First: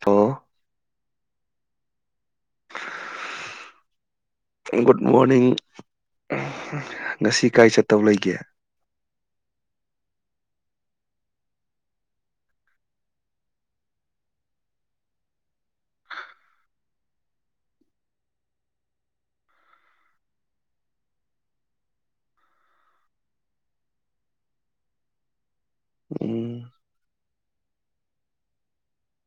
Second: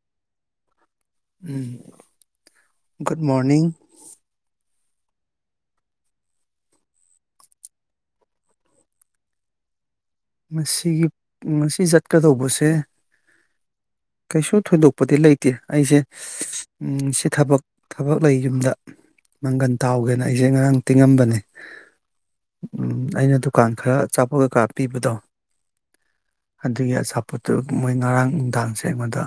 hello um good morning good morning ꯉꯁꯤ ꯀꯥꯏ ꯆꯠꯇꯧ ꯂꯩꯒꯦ ꯉꯁꯤꯒꯤ ꯉꯁꯤ ꯆꯠꯀꯗꯧꯕꯁꯦ ꯀꯩꯁꯨ ꯊꯣꯏꯗꯣꯛꯄꯗꯤ ꯂꯩꯇꯦ ꯑꯩꯁꯦ ꯎꯝ ꯁꯤ ꯊꯕꯛ ꯊꯕꯛ ꯂꯩ ꯌꯨꯝꯗ ꯃꯪꯒꯟ ꯇꯥꯎꯒꯦꯅ ꯑꯩꯁꯦ ꯉꯔꯥꯡ ꯇꯤꯡꯉꯝꯕꯅꯦ ꯎꯝ ꯑꯩꯅ ꯗꯨꯀꯥꯟ ꯈꯔ ꯑꯆꯥꯄꯣꯠ ꯀꯩꯀꯥ ꯄꯤꯕꯗꯣ ꯎꯝ ꯑꯗꯨꯒꯤ ꯑꯆꯥꯄꯣꯠꯇꯨ ꯃꯣꯏ ꯉꯔꯥꯡ ꯅꯨꯡꯗꯥꯡꯁꯦ ꯑꯩꯉꯣꯟꯗ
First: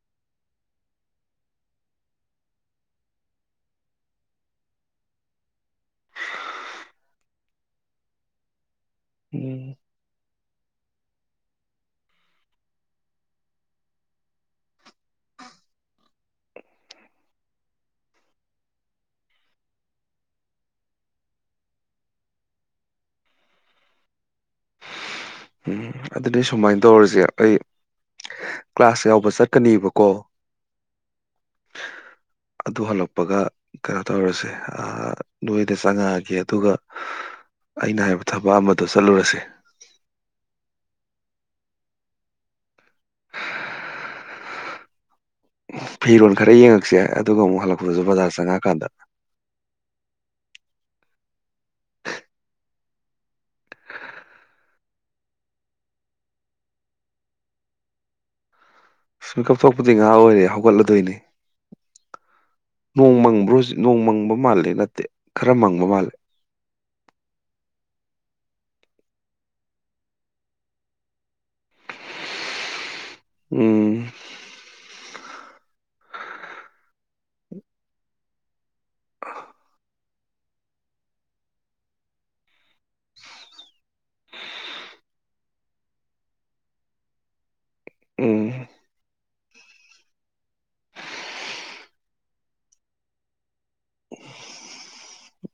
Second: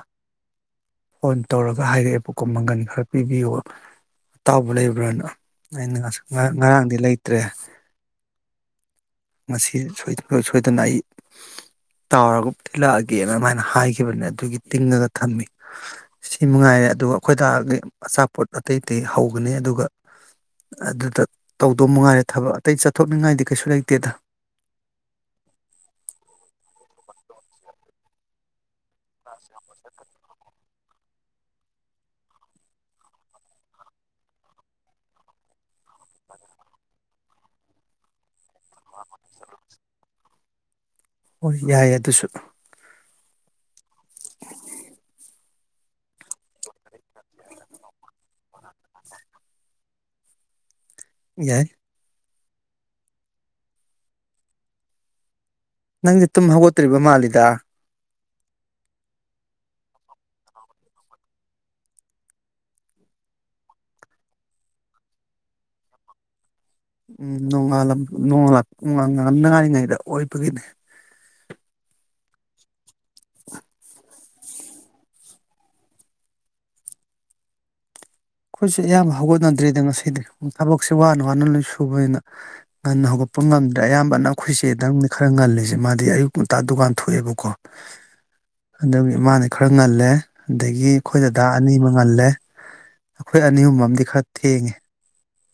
ꯐꯣꯟ ꯇꯧꯔꯒ ꯍꯥꯏꯔꯛꯑꯦꯕꯀꯣ ꯃꯪꯒꯟ ꯈꯔ ꯄꯤꯕꯤꯌꯨ ꯑꯇꯥꯎꯕ ꯂꯩꯕ꯭ꯔꯥꯅ ꯑꯩꯅ ꯉꯥꯁ- ꯉ- ꯉꯔꯥꯡꯗꯤ ꯂꯩꯇ꯭ꯔꯦ ꯎꯝ ꯉꯁꯤ ꯁꯣꯏ ꯁꯣꯏꯗꯅ ꯑꯩ ꯇꯥꯎꯔꯒ ꯊꯤꯂꯛꯑꯒꯦꯅ ꯑꯗꯨꯃꯥꯏꯅ ꯍꯥꯏꯈꯤꯕꯅꯦ ꯑꯗꯨꯒꯤ ꯇꯤꯡꯉꯒ ꯊꯝꯃꯤ ꯁꯤ ꯃꯉꯥꯏꯔꯦ ꯑꯗꯨꯒ ꯑꯩꯈꯣꯏ ꯗꯥꯗꯤ ꯑꯆꯥꯄꯣꯠ ꯑꯇꯩ ꯑꯇꯩ ꯍꯧꯕꯅꯦ ꯑꯗꯨꯒ ꯑꯗꯨꯗ ꯇꯧꯗꯧ ꯝꯉꯥꯏꯔꯦ ꯊꯕꯛ ꯑꯇꯩ ꯆꯠꯊꯣꯛꯅꯤꯡꯉꯥꯏꯗꯤ ꯀꯩꯁꯨ ꯂꯩꯇꯦꯗ ꯎꯝ ꯑꯗꯨꯗꯤ ꯁꯨꯃꯥꯏꯅ ꯇꯧꯔꯁꯦ ꯑꯩ ꯀ꯭ꯂꯥꯁ ꯌꯥꯎꯕ ꯆꯠꯀꯅꯤꯕꯀꯣ ꯑꯗꯨ ꯍꯜꯂꯛꯄꯒ ꯀꯩꯅꯣ ꯇꯧꯔꯁꯦ ꯑ ꯅꯣꯏꯗ ꯆꯪꯉꯛꯑꯒꯦ ꯑꯗꯨꯒ ꯑꯩꯅ ꯍꯥꯏꯕ ꯊꯕꯛ ꯑꯃꯗꯣ ꯆꯠꯂꯨꯔꯁꯦ ꯍꯣꯏ ꯌꯥꯏ ꯑꯗꯨꯁꯨ ꯐꯤꯔꯣꯜ ꯈꯔ ꯌꯦꯡꯉꯛꯁꯦ ꯑꯗꯨꯒ ꯑꯃꯨꯛ ꯍꯜꯂꯛꯄꯗꯁꯨ ꯕꯖꯥꯔ ꯆꯪꯉꯛꯑꯀꯥꯟꯗ ꯌꯥꯏ ꯅꯪꯗꯤ ꯇꯨꯝ ꯍꯧꯒꯠꯇ꯭ꯔꯤꯕ ꯃꯥꯜꯂꯤꯗ ꯁ ꯃꯤꯀꯞꯊꯣꯛꯄꯗꯤ ꯉꯥꯏꯍꯥꯛ ꯑꯣꯏꯔꯦ ꯍꯧꯒꯠꯂꯗꯣꯏꯅꯦ ꯅꯣꯡ ꯃꯪꯕ꯭ꯔꯣ ꯍꯧꯖꯤꯛ ꯅꯣꯡ ꯃꯪꯕ ꯃꯥꯜꯂꯦ ꯅꯠꯇꯦ ꯈꯔ ꯃꯪꯕ ꯃꯥꯜꯂꯦ ꯑꯝ ꯅꯣꯡꯉꯥꯜꯂꯝ ꯅꯣꯡꯂꯞ ꯅꯣꯡꯂꯞ ꯉꯥꯏꯗ ꯑꯣꯏꯕꯒꯤꯅꯦ ꯎꯝ ꯑꯩꯈꯣꯏꯁꯦ ꯑꯌꯥꯝꯕ ꯍꯧꯒꯠꯅꯗ꯭ꯔꯤꯗ ꯉꯁꯤꯗꯤ ꯊꯕꯛꯁꯦ ꯋꯥꯅ ꯋꯥꯅ ꯂꯣꯏ ꯁꯨꯕꯅꯤꯅ ꯉꯟꯅ ꯍꯧꯒꯠꯄ ꯉꯝꯗ꯭ꯔꯦ ꯑꯌꯥꯝꯕꯅ ꯑꯩꯈꯣꯏ ꯆꯦꯗꯪꯅꯦ ꯈꯔ ꯉꯜꯂꯤꯁꯦ ꯃꯥꯗꯤ ꯑꯌꯨꯛ ꯉꯟꯇ ꯗꯨꯀꯥꯟ ꯊꯣꯛꯑꯦꯕꯀꯣ ꯎꯝ ꯑꯗꯨꯒꯤ ꯃꯥꯅ ꯈꯔ ꯉꯜꯂꯦ ꯑꯗꯒꯤ ꯑꯩꯈꯣꯏꯗꯗꯥ ꯑꯅꯤ ꯑꯃ ꯉꯜꯂꯦ ꯑꯩꯈꯣꯏ ꯑꯅꯤ ꯑꯍꯨꯝ ꯑꯃꯗꯤ ꯈꯔ ꯊꯦꯡꯉꯦ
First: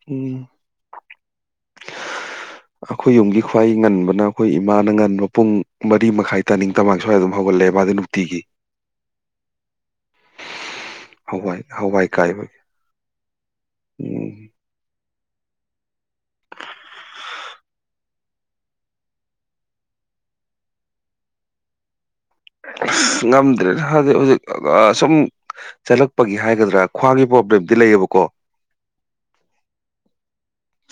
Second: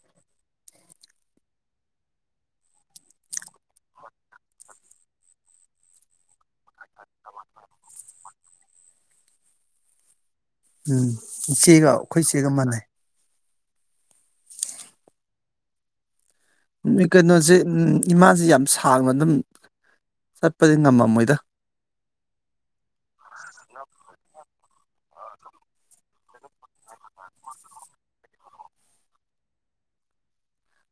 ꯎꯝ ꯑꯩꯈꯣꯏ ꯌꯨꯝꯒꯤ ꯈ꯭ꯋꯥꯏ ꯉꯟꯕꯅ ꯑꯩꯈꯣꯏ ꯏꯃꯥꯅ ꯉꯟꯕ ꯄꯨꯡ ꯃꯔꯤ ꯃꯈꯥꯏ ꯇꯥꯅꯤꯡ ꯇꯃꯥꯡ ꯁ꯭ꯋꯥꯏ ꯑꯗꯨꯝ ꯍꯧꯒꯠꯂꯦ ꯃꯥꯗꯤ ꯅꯨꯡꯇꯤꯒꯤ ꯎꯝ ꯍꯋꯥꯏ ꯏꯆꯦꯒ ꯍꯋꯥꯏ ꯑꯩꯈꯣꯏ ꯆꯦꯒ ꯀꯥꯏꯕꯒꯤ ꯃꯥꯟꯅꯩ ꯎꯝ ꯏꯃꯥꯥꯁꯨ ꯌꯥꯝ ꯁꯥꯡꯅ ꯑꯗꯨꯝ ꯆꯠꯄꯗꯤ ꯉꯝꯃꯝꯃꯣꯏꯗ ꯑꯁ ꯉꯝꯗ꯭ꯔꯦꯗ ꯍꯧꯖꯤꯛ ꯍꯧꯖꯤꯛ ꯑꯥ ꯁꯨꯝ ꯆꯠꯂꯛꯄꯒꯤ ꯍꯥꯏꯒꯗ꯭ꯔꯥ ꯈꯋ꯭ꯥꯡꯒꯤ ꯄ꯭ꯔꯣꯕ꯭ꯂꯦꯝꯗꯤ ꯂꯩꯌꯦꯕꯀꯣ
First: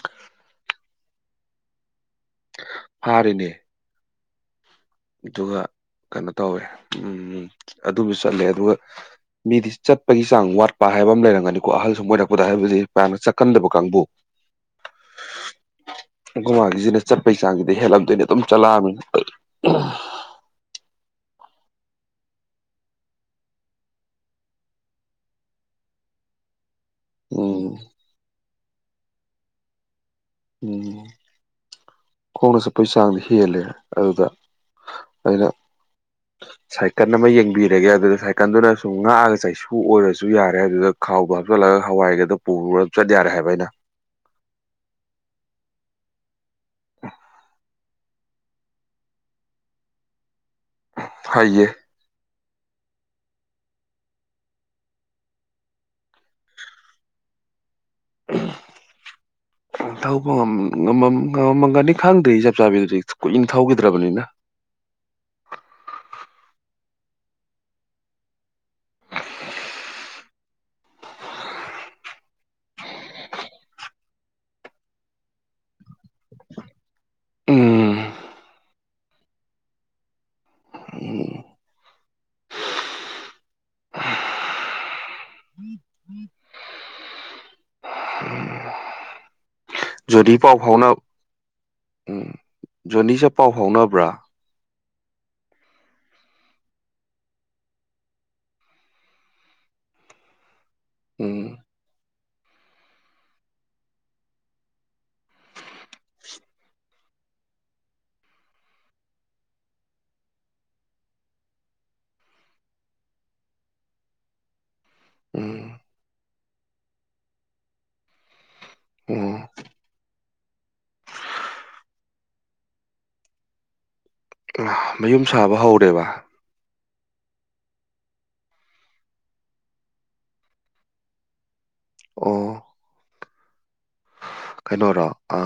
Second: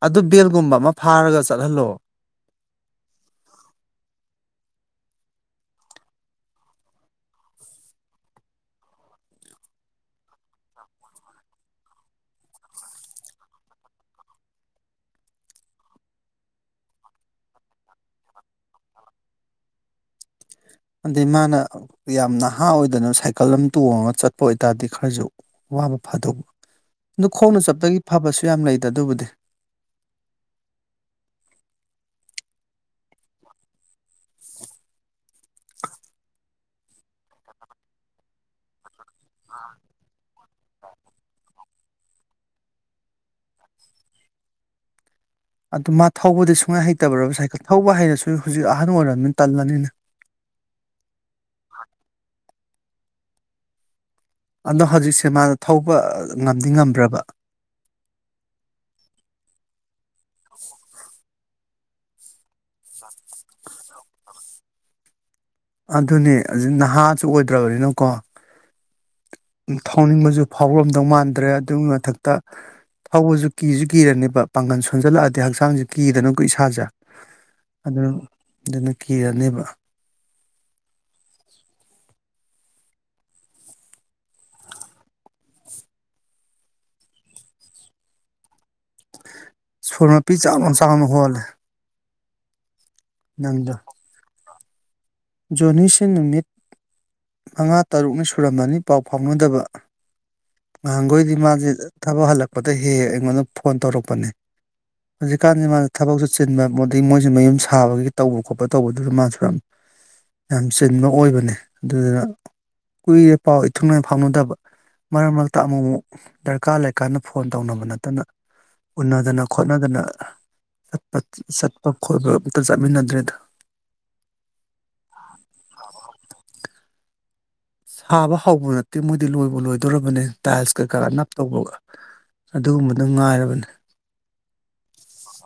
ꯑꯗꯨ ꯕꯦꯜꯒꯨꯝꯕ ꯑꯃ ꯐꯥꯔꯒ ꯆꯠꯍꯜꯂꯣ ꯐꯥꯔꯤꯅꯦ ꯑꯗꯨꯒ ꯀꯩꯅꯣ ꯇꯧꯋꯦ ꯎꯝ ꯑꯗꯨꯁꯨ ꯆꯠꯂꯦ ꯑꯗꯨꯒ ꯃꯤꯗꯤ ꯆꯠꯄꯒꯤ ꯆꯥꯡ ꯋꯥꯠꯄ ꯍꯥꯏꯕ ꯑꯃ ꯂꯩꯔꯝꯒꯅꯤꯀꯣ ꯑꯍꯜ ꯁꯨꯝ ꯑꯣꯏꯔꯛꯄꯗ ꯍꯥꯏꯕꯗꯤ ꯄꯅ ꯆꯠꯀꯟꯗꯕ ꯀꯥꯡꯕꯨ ꯑꯈꯣꯏ ꯃꯥꯒꯤꯁꯤꯅ ꯆꯠꯄꯒꯤ ꯆꯥꯡꯁꯤꯗꯤ ꯍꯦꯜꯂꯝꯗꯣꯏꯅꯤ ꯑꯗꯨꯝ ꯆꯠꯂꯛꯑꯝꯅꯤꯅ ꯑ ꯑꯗꯩ ꯃꯥꯅ ꯌꯥꯝ ꯅꯍꯥ ꯑꯣꯏꯗꯅ ꯁꯥꯏꯀꯜ ꯑꯃ ꯇꯣꯡꯉꯒ ꯆꯠꯄ ꯑꯣꯏꯇꯥꯔꯗꯤ ꯈꯔꯁꯨ ꯋꯥꯕ ꯐꯥꯗꯧꯕ ꯑꯗꯨ ꯈꯣꯡꯅ ꯎꯝ ꯆꯞꯄꯒꯤ ꯐꯕꯁꯨ ꯌꯥꯝ ꯂꯩ ꯑꯗꯨꯕꯨꯗꯤ ꯎꯝ ꯈꯣꯡꯅ ꯆꯠꯄꯒꯤ ꯆꯥꯡꯗꯤ ꯍꯦꯜꯂꯦ ꯑꯗꯨꯗ ꯑꯗꯨꯅ ꯁꯥꯏꯀꯜ ꯑꯃ ꯌꯦꯡꯕꯤꯔꯒꯦ ꯑꯗꯨꯗ ꯁꯥꯏꯀꯜꯗꯨꯅ ꯁꯨꯝ ꯉꯥꯛꯑꯒ ꯆꯩꯁꯨ ꯑꯣꯏꯔꯁꯨ ꯌꯥꯔ ꯑꯦ ꯑꯗꯨꯗ ꯈꯥꯎꯒ ꯍꯥꯞꯆꯜꯂꯒ ꯍꯋꯥꯏꯒꯗꯣ ꯄꯨꯔꯒ ꯆꯠ ꯌꯥꯔꯦ ꯍꯥꯏꯕ ꯑꯩꯅ ꯑꯗꯨ ꯃꯥ ꯊꯧꯕꯗ ꯁꯨꯝ ꯃꯣꯢ ꯍꯩꯇꯕꯔꯣꯕ ꯁꯥꯏꯀꯜ ꯊꯧꯕ ꯍꯩꯔꯁꯨ ꯍꯧꯖꯤꯛ ꯑꯍꯟ ꯑꯣꯏꯔꯕꯅꯤ ꯇꯜꯂꯅꯤꯅ ꯍꯥꯏꯖꯦ ꯑꯗꯣ ꯍꯧꯖꯤꯛꯁꯦ ꯃꯥꯅ ꯊꯧꯕ ꯉꯝꯗꯤ ꯉꯝꯕ꯭ꯔꯕ ꯊꯧꯕ ꯉꯃ ꯉꯃꯝ ꯉꯝꯃꯒꯅꯤ ꯈꯪꯗꯦ ꯆꯞ ꯆꯥꯕꯤꯗꯨꯗꯤ ꯀꯨꯏꯅ ꯊꯧꯈꯤꯗ꯭ꯔꯕꯅꯤꯅ ꯑꯗꯨꯅꯦ ꯍꯧꯖꯤꯛ ꯅꯍꯥꯁꯨ ꯑꯣꯏꯗ꯭ꯔꯕꯅꯤꯅꯀꯣ ꯊꯧꯅꯤꯡꯕꯁꯨ ꯐꯥꯎꯔꯝꯗꯧ ꯃꯥꯟꯗ꯭ꯔꯦ ꯑꯗꯨꯒꯤ ꯃꯊꯛꯇ ꯊꯧꯕꯁꯨ ꯀꯤꯁꯨ ꯀꯤꯔꯅꯦꯕ ꯄꯥꯡꯒꯜ ꯁꯣꯟꯖꯜꯂꯛꯑꯗꯤ ꯍꯛꯆꯥꯡꯁꯦ ꯀꯤꯗꯅ ꯏꯁꯥꯁꯦ ꯎꯝ ꯑꯗꯨꯅ ꯑꯗꯨꯅꯦ ꯀꯤꯔꯅꯦꯕ ꯎꯝ ꯁꯣꯔ ꯃꯄꯤ ꯖꯣꯅꯤ ꯄꯥꯎ ꯆꯥꯎꯅ ꯐꯥꯎꯅ ꯆꯥꯎꯅ ꯍꯣꯜꯂꯦ ꯎꯝ ꯖꯣꯅꯤꯁꯦ ꯄꯥꯎ ꯐꯥꯎꯅꯕ꯭ꯔꯥ ꯖꯣꯅꯤꯁꯤ ꯅꯨꯃꯤꯠ ꯃꯉꯥ ꯇꯔꯨꯛꯅꯤ ꯁꯨꯔꯝꯃꯅꯤ ꯄꯥꯎ ꯐꯥꯎꯅꯗꯕ ꯉꯍꯥꯡꯒꯣꯏꯗꯤ ꯎꯝ ꯃꯥꯁꯦ ꯊꯕꯛ ꯍꯜꯂꯛꯄꯗ ꯍꯦꯛ ꯍꯦꯛ ꯑꯩꯉꯣꯟꯗ ꯐꯣꯟ ꯇꯧꯔꯛꯄꯅꯦ ꯍꯧꯖꯤꯛꯀꯥꯟꯁꯤ ꯃꯥꯅ ꯊꯕꯛꯁꯨ ꯆꯤꯟꯕ ꯃꯗꯩ ꯃꯣꯏꯁꯨ ꯃꯌꯨꯝ ꯁꯥꯕꯒꯤ ꯇꯧꯕ ꯈꯣꯠꯄ ꯇꯧꯕꯗꯨꯗ ꯃꯥꯁꯨ ꯌꯥꯝ ꯌꯥꯝ ꯆꯤꯟꯕ ꯑꯣꯏꯕꯅꯦ ꯑꯗꯨꯗꯨꯅ ꯀꯨꯏꯔꯦ ꯄꯥꯎ ꯏꯊꯨꯡꯅꯨꯉꯥꯏ ꯐꯥꯎꯅꯗꯕ ꯃꯔꯛ ꯃꯔꯛꯇ ꯎꯝ ꯑꯃꯨꯛ ꯑꯃꯨꯛ ꯗꯔꯀꯥꯔ ꯂꯩꯀꯥꯟꯗ ꯐꯣꯟ ꯇꯧꯅꯕ ꯅꯠꯇꯅ ꯎꯝ ꯎꯅꯗꯅ ꯈꯣꯠꯅꯗꯅ ꯆꯠꯄ ꯈꯣꯏꯕ ꯑꯝꯛꯇ ꯆꯠꯃꯤꯟꯅꯗ꯭ꯔꯦꯗ ꯃꯌꯨꯝ ꯁꯥꯕ ꯍꯧꯔꯦꯕ ꯁꯥꯕ ꯍꯧꯎꯔꯗꯤ ꯃꯣꯏꯗꯤ ꯂꯣꯏꯕꯨ ꯂꯣꯏꯗꯣꯔꯕꯅꯤ ꯇꯥꯏꯜꯁ ꯀꯩꯀꯥꯒ ꯅꯞ ꯇꯧꯕꯒ ꯑꯣ ꯗ ꯉꯥꯏꯔꯕꯅꯦ ꯀꯩꯅꯣꯔꯣ ꯑ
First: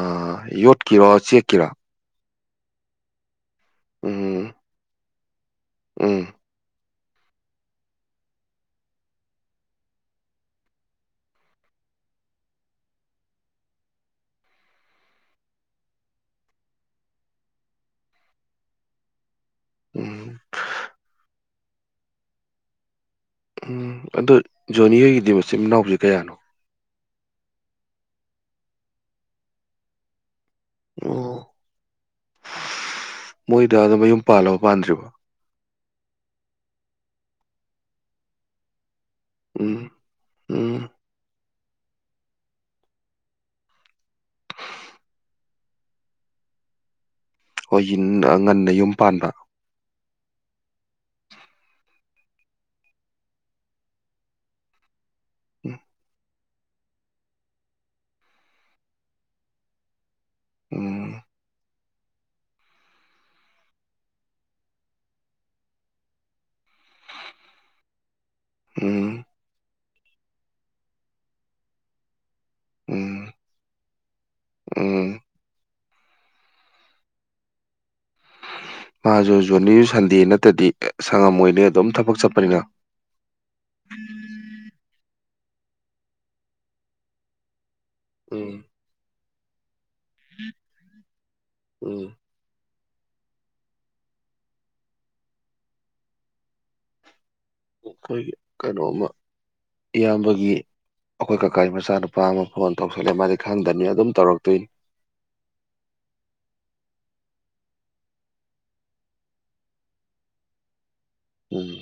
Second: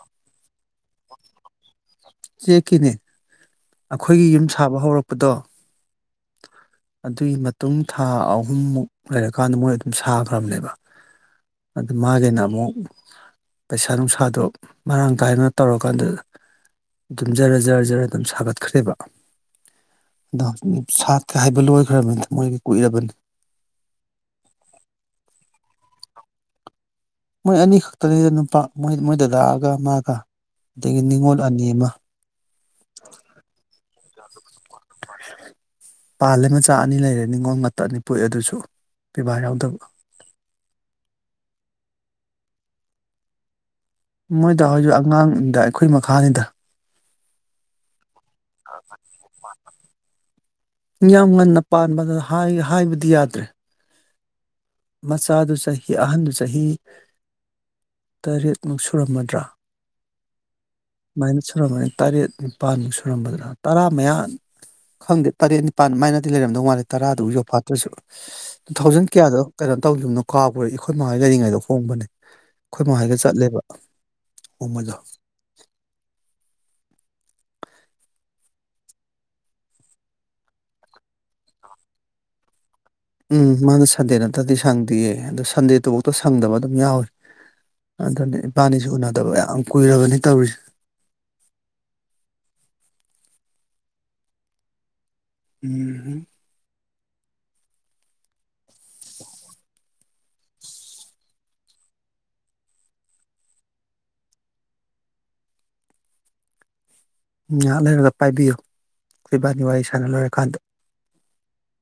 ꯌꯣꯠ ꯀꯤꯋꯥ ꯆꯦꯛ ꯀꯤꯔꯥ ꯆꯦꯛꯀꯤꯅꯦ ꯑꯩꯈꯣꯏꯒꯤ ꯌꯨꯝ ꯎꯝ ꯁꯥꯕ ꯍꯧꯔꯛ ꯑꯗꯣ ꯎꯝ ꯑꯗꯨꯒꯤ ꯃꯇꯨꯡ ꯊꯥ ꯑꯍꯨꯝꯃꯨꯛ ꯂꯩꯔꯀꯥꯟꯗ ꯃꯣꯏ ꯑꯗꯨꯝ ꯁꯥꯈ꯭ꯔꯕꯅꯦꯕ ꯑꯗꯨ ꯃꯥꯒꯤꯅ ꯑꯃꯨꯛ ꯄꯩꯁꯥ ꯅꯨꯡꯁꯥꯗꯣ ꯃꯔꯥꯡ ꯀꯥꯏꯅ ꯇꯧꯔꯀꯥꯟꯗ ꯑꯗꯨꯝ ꯖꯔ ꯖꯔ ꯖꯔ ꯑꯗꯨꯝ ꯁꯥꯒꯠꯈ꯭ꯔꯦꯕ ꯎꯝ ꯗꯥꯎꯁꯨ ꯗꯨꯝ ꯁꯥꯠ ꯍꯥꯢꯕ ꯂꯣꯏꯈ꯭ꯔꯕꯅꯦ ꯃꯣꯏꯒꯤ ꯀꯨꯏꯔꯕꯅꯤ ꯎꯝ ꯑꯗꯣ ꯖꯣꯅꯤ ꯍꯣꯏꯒꯤꯗꯤ ꯃꯆꯤꯟ ꯃꯅꯥꯎꯁꯦ ꯀꯌꯥꯅꯣ ꯃꯣꯏ ꯑꯅꯤ ꯈꯛꯇꯅꯤꯗ ꯅꯨꯄꯥ ꯃꯣꯏ ꯃꯣꯏ ꯗꯗꯥꯥꯒ ꯃꯥꯒ ꯑꯗꯒꯤ ꯑꯣ ꯅꯤꯉꯣꯜ ꯑꯅꯤ ꯑꯃ ꯃꯣꯏꯗ ꯗꯨ ꯃꯌꯨꯝ ꯄꯥꯂꯣ ꯄꯥꯟꯗ꯭ꯔꯤꯕꯣ ꯄꯥꯜꯂꯦ ꯃꯆꯥ ꯑꯅꯤ ꯂꯩꯔꯦ ꯅꯤꯉꯣꯜ ꯃꯇ ꯑꯅꯤ ꯄꯣꯛꯉꯦ ꯑꯗꯨꯁꯨ ꯄꯤꯕꯥ ꯌꯥꯎꯗꯕ ꯎꯝ ꯎꯝ ꯃꯣꯏꯗ ꯍꯣꯏꯁꯨ ꯑꯉꯥꯡꯅꯤꯗ ꯑꯩꯈꯣꯏ ꯃꯈꯥꯅꯤꯗ ꯍꯣꯏ ꯌꯨꯝꯗ ꯑꯉꯟꯅ ꯌꯨꯝ ꯄꯥꯟꯕ ꯌꯥꯝ ꯉꯟꯅ ꯄꯥꯟꯕꯗ ꯍꯥꯢ ꯍꯥꯏꯕꯗꯤ ꯌꯥꯗ꯭ꯔꯦ ꯃꯆꯥꯗꯨ ꯆꯥꯍꯤ ꯑꯍꯟꯗꯨ ꯆꯍꯤ ꯆꯍꯤ ꯇꯔꯦꯠꯃꯨꯛ ꯁꯨꯔꯝꯃꯗ꯭ꯔꯥ ꯎꯝ ꯃꯥꯏꯅ ꯁꯨꯔꯝꯃꯅꯤ ꯇꯔꯦꯠ ꯅꯤꯄꯥꯟꯃꯨꯛ ꯁꯨꯔꯝꯃꯗ꯭ꯔꯥ ꯇꯔꯥ ꯃꯌꯥ ꯈꯪꯗꯦ ꯇꯔꯦꯠ ꯅꯤꯄꯥꯥꯟ ꯃꯥꯏꯅꯗꯤ ꯂꯩꯔꯝꯗꯧ ꯃꯥꯂꯦ ꯇꯔꯥꯗꯨ ꯌꯧꯐꯥꯠꯇ꯭ꯔꯁꯨ ꯇꯨ ꯊꯥꯎꯖꯟ ꯎꯝ ꯀꯌꯥꯗ ꯀꯩꯅꯣ ꯇꯧꯒꯤꯕꯅꯣ ꯀꯥꯎꯔꯦ ꯑꯩꯈꯣꯏ ꯃꯥꯍꯣꯏ ꯂꯩꯔꯤꯉꯩꯗ ꯍꯣꯡꯕꯅꯦ ꯑꯩꯈꯣꯏ ꯃꯍꯣꯏꯒ ꯎꯝ ꯆꯠꯂꯦꯕ ꯂꯨꯍꯣꯡꯕꯗꯣ ꯎꯝ ꯃꯥꯁꯨ ꯖꯣꯅꯤ ꯁꯟꯗꯦ ꯅꯠꯇꯗꯤ ꯁꯪꯉꯝꯣꯏꯅꯤ ꯑꯗꯨꯝ ꯊꯕꯛ ꯆꯠꯄꯅꯤꯅ ꯎꯝ ꯃꯥꯅ ꯁꯥꯟꯗꯦ ꯅꯠꯇꯗꯤ ꯁꯥꯡꯗꯤꯌꯦ ꯑꯗꯣ ꯁꯟꯗꯦꯗꯨꯐꯥꯎꯗ ꯁꯪꯗꯕ ꯑꯗꯨꯝ ꯌꯥꯎꯋꯤ ꯑꯗꯨꯅꯦ ꯎꯝ ꯏꯄꯥꯅꯤꯁꯨ ꯎꯅꯗꯕ ꯌꯥꯝ ꯀꯨꯏꯔꯕꯅꯤ ꯇꯧꯔꯤꯁꯦ ꯎꯝ ꯎꯝꯍꯝ ꯑꯩꯈꯣꯏꯒꯤ ꯀꯩꯅꯣꯃ ꯏꯌꯥꯝꯕꯒꯤ ꯑꯩꯈꯣꯏ ꯀꯀꯥꯒꯤ ꯃꯆꯥꯅꯨꯄꯥ ꯑꯃ ꯐꯣꯟ ꯇꯧꯁꯜꯂꯦ ꯃꯥꯗꯤ ꯈꯪꯗꯝꯅꯤꯅ ꯑꯗꯨꯝ ꯇꯧꯔꯛꯇꯣꯏꯅꯤ ꯎ ꯉꯩꯍꯥꯛꯂꯩꯔꯒ ꯄꯥꯏꯕꯤꯌꯨ ꯏꯕꯥꯅꯤ ꯋꯥꯔꯤ ꯁꯥꯟꯅ ꯂꯣꯏꯔꯀꯥꯟꯗ ꯎꯝ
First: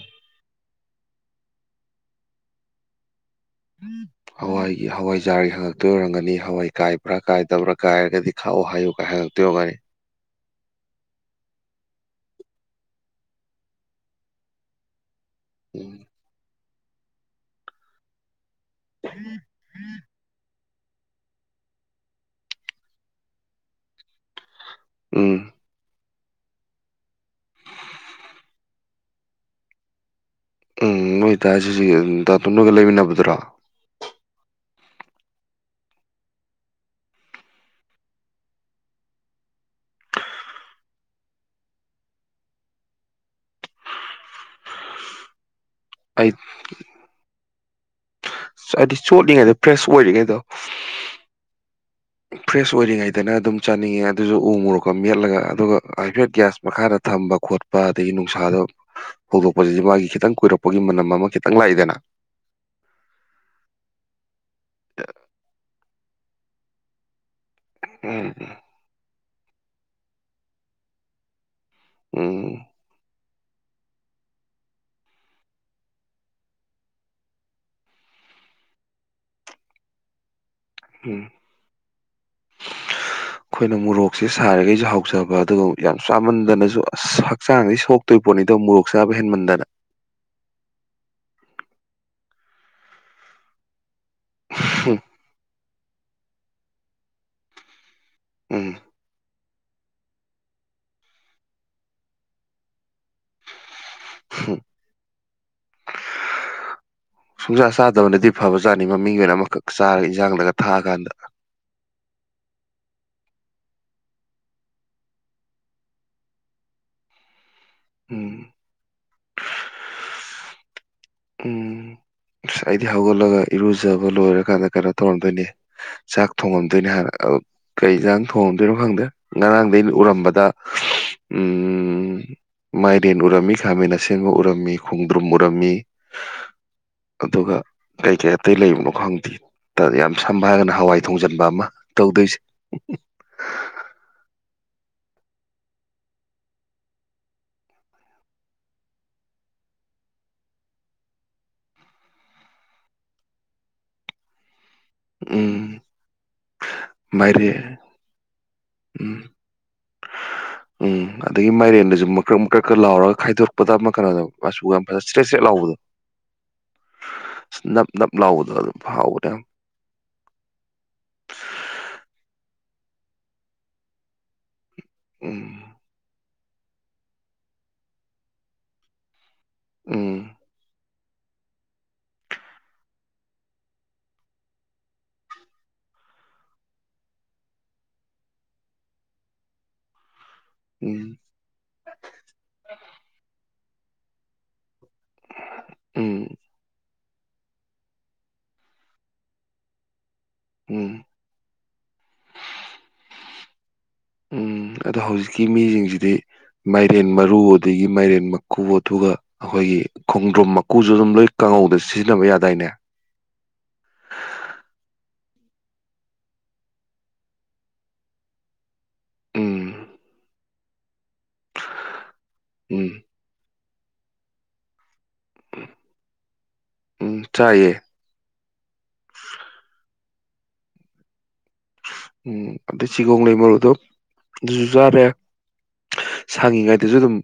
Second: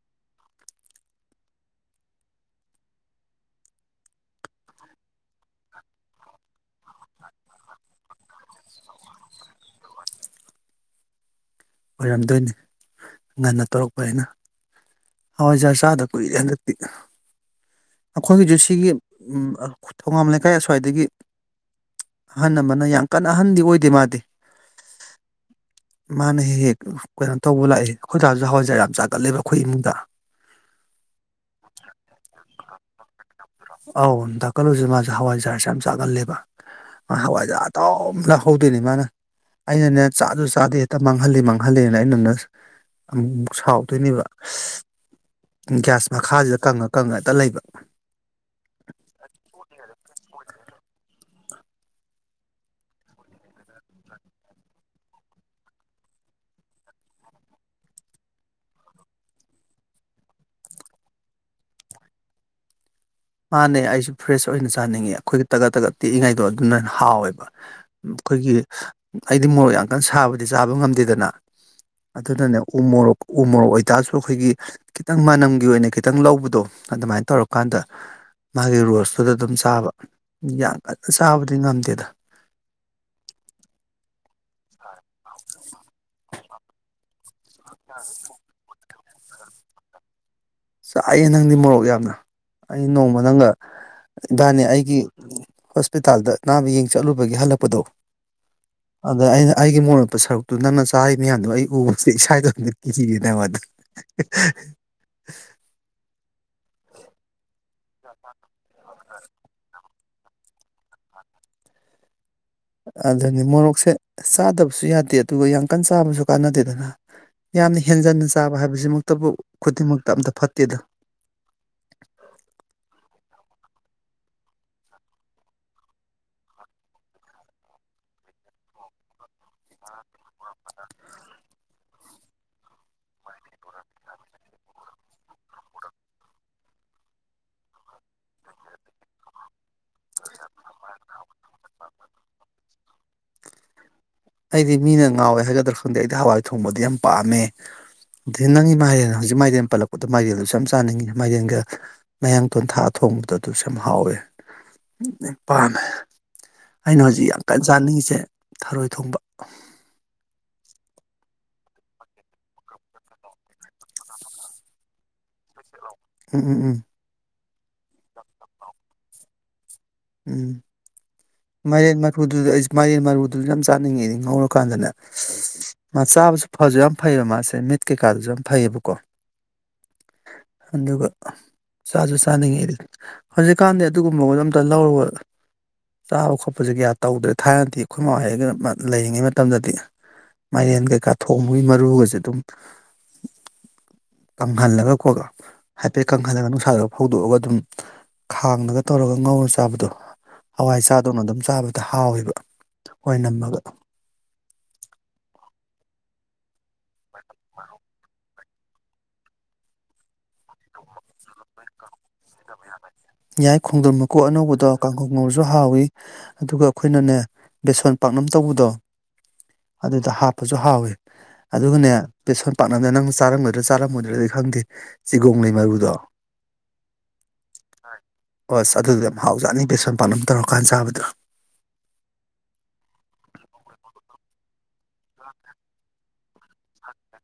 ꯍꯋꯥꯏꯒꯤ ꯍꯋꯥꯏꯖꯥꯔꯒꯤ ꯍꯪꯉꯛꯇꯣꯏ ꯑꯣꯏꯔꯝꯒꯅꯤ ꯍꯋꯥꯏ ꯀꯥꯏꯕ꯭ꯔꯥ ꯀꯥꯏꯗꯕ꯭ꯔꯥ ꯀꯥꯏꯔꯒꯗꯤ ꯈꯥꯛꯎ ꯍꯥꯏꯌꯨꯒꯥꯏ ꯍꯪꯉꯛꯇꯣꯏ ꯑꯣꯔꯒꯅꯤ ꯑꯣꯏꯔꯝꯗꯣꯏꯅꯤ ꯉꯟꯅ ꯇꯧꯔꯛꯄꯅꯤꯅ ꯍꯋꯥꯏꯖꯥꯔ ꯎꯝ ꯆꯥꯗ ꯀꯨꯏꯔꯦꯗ ꯈ ꯑꯈꯣꯏꯒꯤꯁꯨ ꯁꯤꯒꯤ ꯎꯝ ꯑ ꯊꯣꯒꯥꯝ ꯂꯩꯀꯥꯏ ꯈ꯭ꯋꯥꯏꯗꯒꯤ ꯑꯍꯟ ꯑꯃꯅ ꯌꯥꯝ ꯀꯟꯅ ꯑꯍꯟꯗꯤ ꯑꯣꯏꯗꯦ ꯃꯥꯗꯤ ꯎꯝ ꯃꯥꯅ ꯍꯦꯛ ꯍꯦꯛ ꯀꯩꯅꯣ ꯇꯧꯕ ꯂꯥꯛꯑꯦ ꯑꯈꯣꯏ ꯗꯥꯁꯨ ꯍꯋꯥꯏꯖꯥꯔ ꯌꯥꯝ ꯆꯥꯒꯜꯂꯦꯕ ꯑꯩꯈꯣꯏ ꯏꯃꯨꯡꯗ ꯎꯝ ꯅꯣꯏ ꯗꯥꯁꯤ ꯗꯥꯇꯨꯝꯒ ꯂꯩꯃꯤꯟꯅꯕ ꯨꯇ꯭ꯔꯥ ꯑꯧ ꯗꯥ ꯀꯜꯂꯨꯁꯦ ꯃꯥꯁꯦ ꯍꯋꯥꯏꯖꯥꯔꯁꯦ ꯌꯥꯝ ꯆꯥꯒꯜꯂꯦꯕ ꯃꯥ ꯍꯋꯥꯏꯖꯥꯔ ꯑꯗꯨꯎ ꯂꯧꯍꯧꯗꯣꯏꯅꯦ ꯃꯥꯅ ꯑꯩꯅꯅꯦ ꯆꯥꯁꯨ ꯆꯥꯗꯦ ꯍꯦꯛꯇ ꯃꯥꯡꯍꯜꯂꯦ ꯃꯥꯡꯍꯜꯂꯦꯅ ꯑꯩꯅꯅꯦ ꯑꯃꯨꯃꯨꯛ ꯁꯥꯎꯗꯣꯏꯅꯦꯕ ꯒ꯭ꯌꯥꯁ ꯑꯩ ꯃꯈꯥꯁꯤꯗ ꯀꯪꯉ ꯀꯪꯉ ꯍꯦꯛꯇ ꯂꯩꯕ ꯍꯥꯏꯗꯤ ꯆꯣꯠꯂꯤꯉꯩꯗ ꯐ꯭ꯔꯦꯁ ꯑꯣꯏꯔꯤꯉꯩꯗꯣ ꯐ꯭ꯔꯦꯁ ꯑꯣꯏꯔꯤꯉꯩꯗꯅꯦ ꯑꯗꯨꯝ ꯆꯥꯅꯤꯡꯉꯦ ꯑꯗꯨꯁꯨ ꯎ ꯃꯨꯔꯣꯛꯀ ꯃꯦꯠꯂꯒ ꯑꯗꯨꯒ ꯍꯥꯏꯐꯦꯠ ꯒ꯭ꯌꯥꯁ ꯃꯈꯥꯗ ꯊꯝꯕ ꯈꯣꯠꯄ ꯑꯗꯒꯤ ꯅꯨꯡꯁꯥꯗ ꯐꯣꯗꯣꯛꯄꯁꯤꯁꯨ ꯃꯥꯒꯤ ꯈꯤꯇꯪ ꯀꯨꯏꯔꯛꯄꯒꯤ ꯃꯅꯝ ꯑꯃ ꯈꯤꯇꯪ ꯂꯥꯛꯏꯗꯅ ꯃꯥꯅꯦ ꯑꯩꯁꯨ ꯐ꯭ꯔꯦꯁ ꯑꯣꯏꯅ ꯆꯥꯅꯤꯡꯉꯦ ꯑꯩꯈꯣꯏꯒꯤ ꯇꯒꯠ ꯇꯒꯠ ꯇꯦꯛꯏꯉꯩꯗꯣ ꯑꯗꯨꯅ ꯍꯥꯎꯋꯦꯕ ꯎꯝ ꯑꯩꯈꯣꯏꯒꯤ ꯑꯩꯗꯤ ꯃꯣꯔꯣꯛ ꯌꯥꯝ ꯀꯟ ꯁꯥꯕꯗꯤ ꯆꯥꯕ ꯉꯝꯗꯦꯗꯅ ꯎꯝ ꯑꯗꯨꯅꯅꯦ ꯎ ꯃꯨꯔꯣꯛ ꯎꯃꯣꯔꯣꯛ ꯑꯣꯏꯇꯥꯔꯁꯨ ꯑꯩꯈꯣꯏꯒꯤ ꯈꯤꯇꯪ ꯃꯅꯝꯒꯤ ꯑꯣꯏꯅ ꯈꯤꯇꯪ ꯂꯧꯕꯗꯣ ꯑꯗꯨꯃꯥꯏ ꯇꯧꯔꯀꯥꯟꯗ ꯃꯥꯒꯤ ꯔꯣꯁꯇꯨꯗ ꯑꯗꯨꯝ ꯆꯥꯕ ꯌꯥꯝ ꯀꯟꯅ ꯎꯝ ꯆꯥꯕꯗꯤ ꯉꯝꯗꯦꯗ ꯁꯦ ꯁꯥꯔꯤꯒꯩꯁꯨ ꯍꯥꯎꯖꯕ ꯑꯗꯨꯒ ꯌꯥꯝ ꯆꯥꯃꯟꯗꯅꯁꯨ ꯑꯁ ꯍꯛ ꯍꯛꯆꯥꯡꯗꯤ ꯁꯣꯛꯇꯣꯏꯄꯣꯠꯅꯤꯗ ꯃꯣꯔꯣꯛ ꯆꯥꯕ ꯍꯦꯟꯃꯟꯗꯅ ꯆꯥꯏꯑꯦ ꯅꯪꯗꯤ ꯃꯣꯔꯣꯛ ꯌꯥꯝꯅ ꯑꯩ ꯅꯣꯡꯃ ꯅꯪꯒ ꯏꯕꯥꯅꯤ ꯑꯩꯒꯤ ꯍꯣꯁꯄꯤꯇꯥꯜꯗ ꯑꯅꯥꯕ ꯌꯦꯡ ꯆꯠꯂꯨꯕꯒꯤ ꯍꯜꯂꯛꯄꯗꯣ ꯎꯝ ꯑꯗ ꯑꯩꯅ ꯑꯩꯒꯤ ꯃꯣꯔꯣꯃꯦꯠꯄ ꯁꯔꯨꯛꯇꯣ ꯅꯪꯅ ꯆꯥꯔꯤꯕ ꯃꯌꯥꯝꯗꯣ ꯑꯩ ꯎꯕꯗ ꯏꯁꯥ ꯏꯇꯣꯝꯇ ꯀꯤꯖꯩ ꯅꯝꯗꯨ ꯍꯤꯛ ꯍꯥ ꯎꯝ ꯆꯆꯥ ꯆꯥꯗꯕꯅꯗꯤ ꯐꯕꯖꯥꯠꯅꯤ ꯃꯃꯤꯡꯒꯤ ꯑꯣꯏꯅ ꯑꯃꯈꯛ ꯆꯥꯔꯒ ꯏꯟꯖꯥꯡꯗꯒ ꯊꯥꯛꯑꯀꯥꯟꯗ ꯑꯗꯨꯅꯤ ꯃꯣꯔꯣꯛꯁꯦ ꯆꯥꯗꯕꯁꯨ ꯌꯥꯗꯦ ꯑꯗꯨꯒ ꯌꯥꯝ ꯀꯟꯅ ꯆꯥꯕꯁꯨ ꯀꯥꯟꯅꯗꯦꯗꯅ ꯌꯥꯝꯅ ꯍꯦꯟꯖꯟꯅ ꯎꯝ ꯆꯥꯕ ꯍꯥꯏꯕꯁꯤꯃꯛꯇꯕꯨ ꯈꯨꯗꯤꯡꯃꯛꯇ ꯑꯝꯇ ꯐꯠꯇꯦꯗ ꯎꯝ ꯑꯁ ꯑꯩꯗꯤ ꯍꯧꯒꯠꯂꯒ ꯏꯔꯨꯖꯕ ꯂꯣꯏꯔꯀꯥꯟꯗ ꯀꯩꯅꯣ ꯇꯧꯔꯝꯗꯣꯏꯅꯤ ꯆꯥꯛ ꯊꯣꯡꯉꯝꯗꯣꯏꯅꯤ ꯍꯥꯟꯅ ꯀꯩ ꯑꯦꯟꯖꯥꯡ ꯊꯣꯡꯉꯝꯗꯣꯏꯅꯣ ꯈꯪꯗꯦ ꯉꯔꯥꯡꯗꯒꯤ ꯎꯔꯝꯕ ꯗ ꯎꯝ ꯎ ꯃꯥꯏꯔꯦꯟ ꯎꯔꯝꯃꯤ ꯈꯥꯃꯦꯟ ꯑꯁꯤꯟꯕ ꯎꯔꯝꯃꯤ ꯈꯣꯡꯗ꯭ꯔꯨꯝ ꯎꯔꯝꯃꯤ ꯑꯗꯨꯒ ꯀꯩꯀꯩ ꯑꯇꯩ ꯂꯩꯕꯅꯣ ꯈꯪꯗꯦ ꯇ ꯌꯥꯝ ꯁꯕ ꯍꯥꯏꯔꯒꯅ ꯍꯋꯥꯏ ꯊꯣꯡꯖꯟꯕ ꯑꯃ ꯇꯧꯗꯣꯏꯁꯦ ꯑꯩꯗꯤ ꯃꯤꯅ ꯉꯥꯎꯋꯦ ꯍꯥꯏꯒꯗ꯭ꯔꯥ ꯈꯪꯗꯦ ꯑꯩꯗꯤ ꯍꯋꯥꯏ ꯊꯣꯡꯕꯗꯤ ꯌꯥꯝ ꯄꯥꯝꯃꯦ ꯑꯗꯩ ꯅꯒꯤ ꯃꯥꯏꯔꯦꯟ ꯍꯧꯖꯤꯛ ꯃꯥꯏꯔꯦꯟ ꯄꯜꯂꯛꯄꯗ ꯃꯥꯏꯔꯦꯟꯗꯨꯁꯨ ꯌꯥꯝ ꯆꯥꯅꯤꯡꯏꯤ ꯃꯥꯏꯔꯦꯟꯒ ꯃꯌꯥꯡꯇꯣꯟ ꯊꯥꯛ ꯑ ꯊꯣꯡꯕꯗ ꯑꯗꯨꯁꯨ ꯌꯥꯝ ꯍꯥꯎꯋꯦ ꯎꯝ ꯄꯥꯝꯃꯦ ꯑꯩꯅ ꯍꯧꯖꯤꯛ ꯌꯥꯝ ꯀꯟꯅ ꯃꯥꯏꯔꯦꯟ ꯆꯥꯅꯤꯡꯉꯤꯁꯦ ꯊꯔꯣꯏ ꯊꯣꯡꯕ ꯎꯝ ꯎꯝ ꯑꯗꯒꯤ ꯃꯥꯏꯔꯦꯟꯗꯁꯨ ꯃꯀ꯭ꯔꯛ ꯃꯀ꯭ꯔꯛꯀ ꯂꯥꯎꯔꯒ ꯈꯥꯏꯗꯣꯔꯛꯄꯗ ꯑꯃ ꯀꯩꯅꯣꯗ ꯃꯆꯨꯒ ꯌꯥꯝ ꯐꯖꯅ ꯆꯔꯦꯠ ꯆꯔꯦꯠ ꯂꯥꯎꯕꯗꯣ ꯎꯝ ꯎꯝ ꯎꯝ ꯑ ꯅꯞ ꯅꯞ ꯂꯥꯎꯕꯗ ꯑꯗꯨꯝ ꯍꯥꯎꯕꯅꯦ ꯎꯝ ꯃꯥꯏꯔꯦꯟ ꯃꯔꯨꯗꯨꯗ ꯑꯩ ꯃꯥꯏꯔꯦꯟ ꯃꯔꯨꯗꯨꯁꯨ ꯌꯥꯝ ꯆꯥꯅꯤꯡꯉꯤꯗꯤ ꯉꯧꯔꯛꯄ ꯀꯥꯟꯗꯅꯦ ꯎꯝ ꯃꯥ ꯆꯥꯕꯁꯨ ꯐꯁꯨ ꯌꯥꯝ ꯐꯩꯑꯕ ꯃꯥꯁꯦ ꯃꯤꯠ ꯀꯩꯀꯥꯗꯨꯁꯨ ꯌꯥꯝ ꯐꯩꯌꯦꯕꯀꯣ ꯎꯝ ꯑꯗꯨꯒ ꯆꯥꯁꯨ ꯆꯥꯅꯤꯡꯉꯤꯗꯤ ꯍꯧꯖꯤꯛꯀꯥꯟꯗꯤ ꯑꯗꯨꯒꯨꯝꯕꯗꯣ ꯑꯝ ꯇ ꯂꯧꯔꯒ ꯆꯥꯕ ꯈꯣꯠꯄꯁꯦ ꯀꯌꯥ ꯇꯧꯗ꯭ꯔꯦ ꯊꯥꯏꯅꯗꯤ ꯑꯩꯈꯣꯏ ꯃꯒ ꯂꯩꯔꯤꯉꯩ ꯃꯇꯝꯗꯗꯤ ꯃꯥꯏꯔꯦꯟ ꯀꯩꯀꯥ ꯎꯝ ꯊꯣꯡꯕꯨꯒꯤ ꯃꯔꯨꯒꯁꯦ ꯑꯗꯨꯝ ꯀꯪꯍꯜꯂꯒ ꯈꯣꯛꯑꯒ ꯍꯥꯏꯐꯦꯠ ꯎꯝ ꯀꯪꯍꯜꯂꯒ ꯅꯨꯡꯁꯥꯗ ꯍꯧꯗꯣꯛꯑꯒ ꯑꯗꯨꯝ ꯈꯥꯡꯗꯒ ꯇꯧꯔꯒ ꯉꯧꯔꯁꯨ ꯆꯥꯕꯗꯣ ꯍꯋꯥꯏ ꯎꯝ ꯆꯥꯗꯧꯅ ꯑꯗꯨꯝ ꯆꯥꯕꯗ ꯍꯥꯎꯋꯦꯕ ꯍꯣꯏ ꯅꯝꯃꯒ ꯀꯤꯗꯤ ꯃꯩ ꯍꯊꯦꯟ ꯃꯔꯨ ꯑꯗꯒꯤ ꯃꯥꯏꯔꯦꯟ ꯃ ꯀꯕꯣꯊꯨꯒ ꯑꯩꯈꯣꯏꯒꯤ ꯈꯣꯡꯗ꯭ꯔꯣꯝ ꯃꯀꯨꯁꯨ ꯑꯗꯨꯝ ꯂꯣꯏ ꯀꯥꯡꯉꯧꯗ ꯁꯤꯖꯤꯟꯅꯕ ꯌꯥꯗꯥꯏꯅꯦ ꯌꯥꯏ ꯈꯣꯡꯗ꯭ꯔꯝ ꯃꯀꯨ ꯑꯅꯧꯕꯗꯣ ꯀꯥꯡꯍꯧ ꯉꯧꯔꯁꯨ ꯍꯥꯎꯏ ꯑꯗꯨꯒ ꯑꯩꯈꯣꯏꯅꯅꯦ ꯕꯦꯁꯣꯟ ꯄꯥꯛꯅꯝ ꯇꯧꯕꯗꯣ ꯎꯝ ꯑꯗꯨꯗ ꯍꯥꯞꯄꯁꯨ ꯍꯥꯎꯏꯤ ꯑꯗꯨꯒꯅꯦ ꯕꯁꯣꯟ ꯎꯝ ꯄꯥꯛꯅꯝꯗ ꯅꯪ ꯆꯥꯔꯝꯒꯅꯤ ꯆꯥꯔꯝꯃꯣꯏꯗ꯭ꯔꯗꯤ ꯈꯪꯗꯦ ꯆꯤꯒꯣꯡ ꯂꯩꯩ ꯃꯔꯨꯗꯣ ꯎꯝ ꯆꯥꯏꯌꯦ ꯍꯣꯏ ꯑꯁ ꯑꯗꯨꯗꯤ ꯌꯥꯝ ꯍꯥꯎꯖꯥꯅꯤ ꯕꯦꯁꯣꯟ ꯄꯥꯛꯅꯝ ꯇꯧꯔꯀꯥꯟ ꯆꯥꯕꯗ꯭ꯔꯥ ꯎꯝ ꯁꯪꯡꯉꯤꯉꯩꯗꯁꯨ ꯑꯗꯨꯝ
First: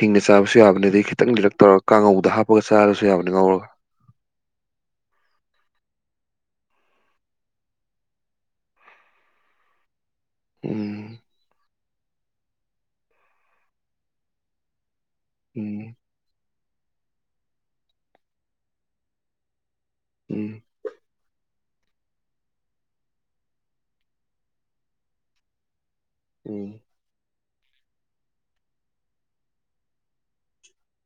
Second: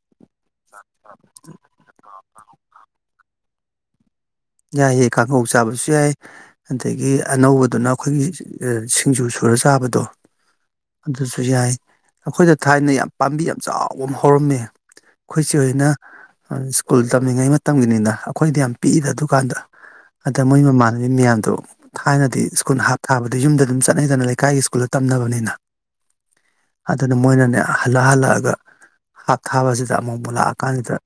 ꯍꯤꯡꯅ ꯆꯥꯕꯁꯨ ꯌꯥꯕꯅꯤꯗꯤ ꯈꯤꯇꯪ ꯂꯤꯔꯛ ꯇꯧꯔꯒ ꯀꯥꯡꯉꯧꯗ ꯍꯥꯞ ꯑꯗꯨꯒ ꯆꯥꯔꯁꯨ ꯌꯥꯕꯅꯤ ꯉꯧꯔꯒ ꯌꯥꯏꯑꯦ ꯀꯥꯡꯉꯧ ꯆꯥꯕꯁꯨ ꯌꯥꯏ ꯑꯗꯒꯤ ꯑꯅꯧꯕꯗꯨꯅ ꯑꯩꯈꯣꯏꯒꯤ ꯑ ꯁꯤꯡꯖꯨ ꯁꯨꯔ ꯆꯥꯕꯗꯣ ꯎꯝ ꯑꯗꯨꯁꯨ ꯌꯥꯏ ꯑꯩꯈꯣꯏꯗ ꯊꯥꯏꯅ ꯌꯥꯝ ꯄꯥꯝꯕꯤ ꯌꯥꯝ ꯆꯥꯎꯕ ꯑꯃ ꯍꯧꯔꯝꯃꯦ ꯑꯩꯈꯣꯏꯆꯦ ꯍꯣꯏꯅ ꯎꯝ ꯑ ꯁ꯭ꯀꯨꯜ ꯇꯝꯂꯤꯉꯩ ꯃꯇꯝꯒꯤꯅꯤꯗ ꯑꯩꯈꯣꯏꯗꯤ ꯌꯥꯝ ꯄꯤꯛꯏꯗ ꯑꯗꯨ ꯨꯀꯥꯟꯗ ꯑꯗ ꯃꯣꯏ ꯎꯝ ꯃꯃꯥꯟꯅꯕꯤ ꯃꯌꯥꯝꯗꯣ ꯊꯥꯏꯅꯗꯤ ꯁ꯭ꯀꯨꯜ ꯍꯥꯞ ꯊꯥꯕꯗ ꯌꯨꯝꯗ ꯑꯗꯨꯝ ꯆꯠꯅꯩꯗꯅ ꯂꯩꯀꯥꯏꯒꯤ ꯁ꯭ꯀꯨꯜꯗ ꯇꯝꯅꯕꯅꯤꯅ ꯎꯝ ꯑꯗꯨꯅ ꯃꯣꯏꯅꯅꯦ ꯍꯜꯂꯛ ꯍꯜꯂꯛꯑꯒ ꯍꯥꯞ ꯊꯥꯕꯁꯤꯗ ꯑꯃꯨꯛ ꯃꯨꯛ ꯂꯥꯛꯑ ꯀꯥꯟꯁꯤꯗ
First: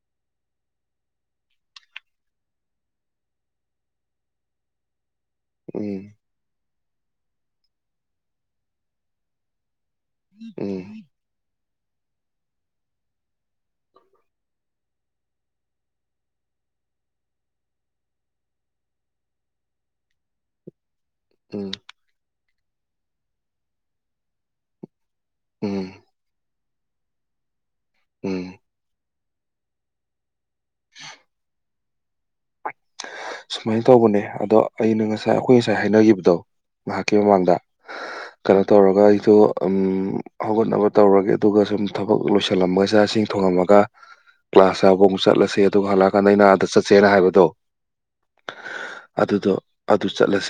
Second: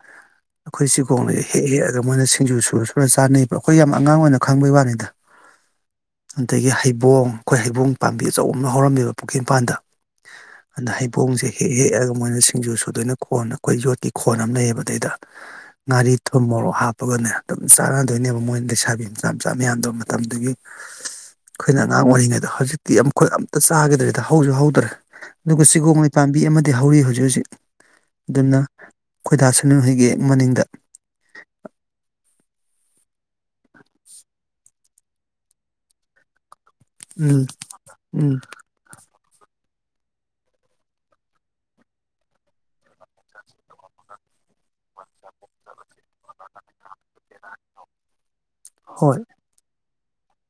ꯑꯩꯈꯣꯏ ꯁꯤꯒꯣꯡꯂꯩ ꯍꯦꯛ ꯍꯦꯛꯑꯒ ꯃꯣꯏꯅ ꯁꯤꯡꯖꯨ ꯁꯨꯔ ꯔꯥ ꯆꯥꯅꯩꯕ ꯑꯩꯈꯣꯏ ꯌꯥꯝ ꯑꯉꯥꯡ ꯑꯣꯏꯅ ꯈꯪꯕꯩ ꯋꯥꯅꯤꯗ ꯎꯝ ꯑꯗꯒꯤ ꯍꯩ ꯕꯣꯡ ꯑꯩꯈꯣꯏ ꯍꯩꯕꯣꯡ ꯄꯥꯝꯕꯤ ꯑꯆꯧꯕ ꯑꯃ ꯍꯧꯔꯝꯃꯦꯕ ꯄꯨꯈ꯭ꯔꯤ ꯃꯄꯥꯟꯗ ꯎꯝ ꯍꯦ ꯍꯦꯛꯑꯒ ꯃꯣꯏꯅ ꯁꯤꯡꯖꯨ ꯁꯨꯗꯣꯏꯅ ꯈꯣꯟꯅ ꯑꯩꯈꯣꯏ ꯌꯣꯠꯀꯤ ꯈꯣꯟ ꯑꯝ ꯂꯩꯌꯦꯕ ꯑꯗꯩꯗ ꯉꯥꯔꯤ ꯊꯨꯝ ꯃꯣꯔꯣꯛ ꯍꯥꯞꯄꯒꯅꯦ ꯆꯥꯟꯅꯗꯣꯏꯅꯦꯕ ꯃꯣꯏ ꯂꯩꯁꯥꯕꯤ ꯃꯆꯥ ꯃꯆꯥ ꯃꯌꯥꯝꯗꯣ ꯃꯇꯝꯗꯨꯒꯤ ꯎꯝ ꯑꯩꯈꯣꯏꯅ ꯑꯥꯉꯥꯡ ꯑꯣꯏꯔꯤꯉꯩ ꯍꯧꯖꯤꯛꯇꯤ ꯑꯝꯈꯣꯏ ꯑꯝꯇ ꯆꯥꯒꯤꯗ꯭ꯔꯦꯗ ꯍꯧꯁꯨ ꯍꯧꯗ꯭ꯔꯦ ꯑꯗꯨꯒ ꯎꯝ ꯆꯤꯒꯣꯡꯅꯩ ꯄꯥꯝꯕꯤ ꯑꯃ ꯇꯤ ꯍꯧꯔꯤ ꯍꯧꯖꯤꯛ ꯍꯧꯖꯤꯛ ꯎꯝ ꯑꯗꯨꯅ ꯈꯣꯏꯗꯁꯨꯅꯨ ꯍꯣꯏꯒꯤ ꯍꯦꯛ ꯃꯅꯤꯡꯗ [inaudible] ꯁꯨꯃꯥꯏ ꯇꯧꯕꯅꯦ ꯑꯗꯣ ꯑꯩꯅ ꯉꯁꯥꯏ ꯑꯩꯈꯣꯏ ꯉꯁꯥꯏ ꯍꯥꯏꯅꯈꯤꯕꯗꯣ ꯉꯥꯏꯍꯥꯛꯀꯤ ꯎꯝ ꯃꯃꯥꯡꯗ ꯎꯝ ꯀꯩꯅꯣ ꯇꯧꯔꯒ ꯑꯩꯗꯨ ꯑꯝ ꯍꯧꯒꯠꯅꯕ ꯇꯧꯔꯒꯦ ꯑꯗꯨꯒ ꯁꯨꯝ ꯊꯕꯛ ꯂꯣꯏꯁꯜꯂꯝꯃꯒ ꯆꯥꯛ ꯏꯁꯤꯡ ꯊꯣꯡꯉꯝꯃꯒ ꯀ꯭ꯂꯥꯁ ꯌꯥꯎꯕ ꯑꯃꯨꯛ ꯆꯠꯂꯁꯦ ꯑꯗꯨꯒ ꯍꯜꯂꯛꯑꯀꯥꯟꯗ ꯑꯩꯅ ꯑꯥꯗ ꯆꯠꯁꯦꯅ ꯍꯥꯏꯕ ꯗꯣ ꯍꯣꯏ ꯑꯗꯨꯗꯣ ꯑꯗꯨ ꯆꯠꯂꯁꯤ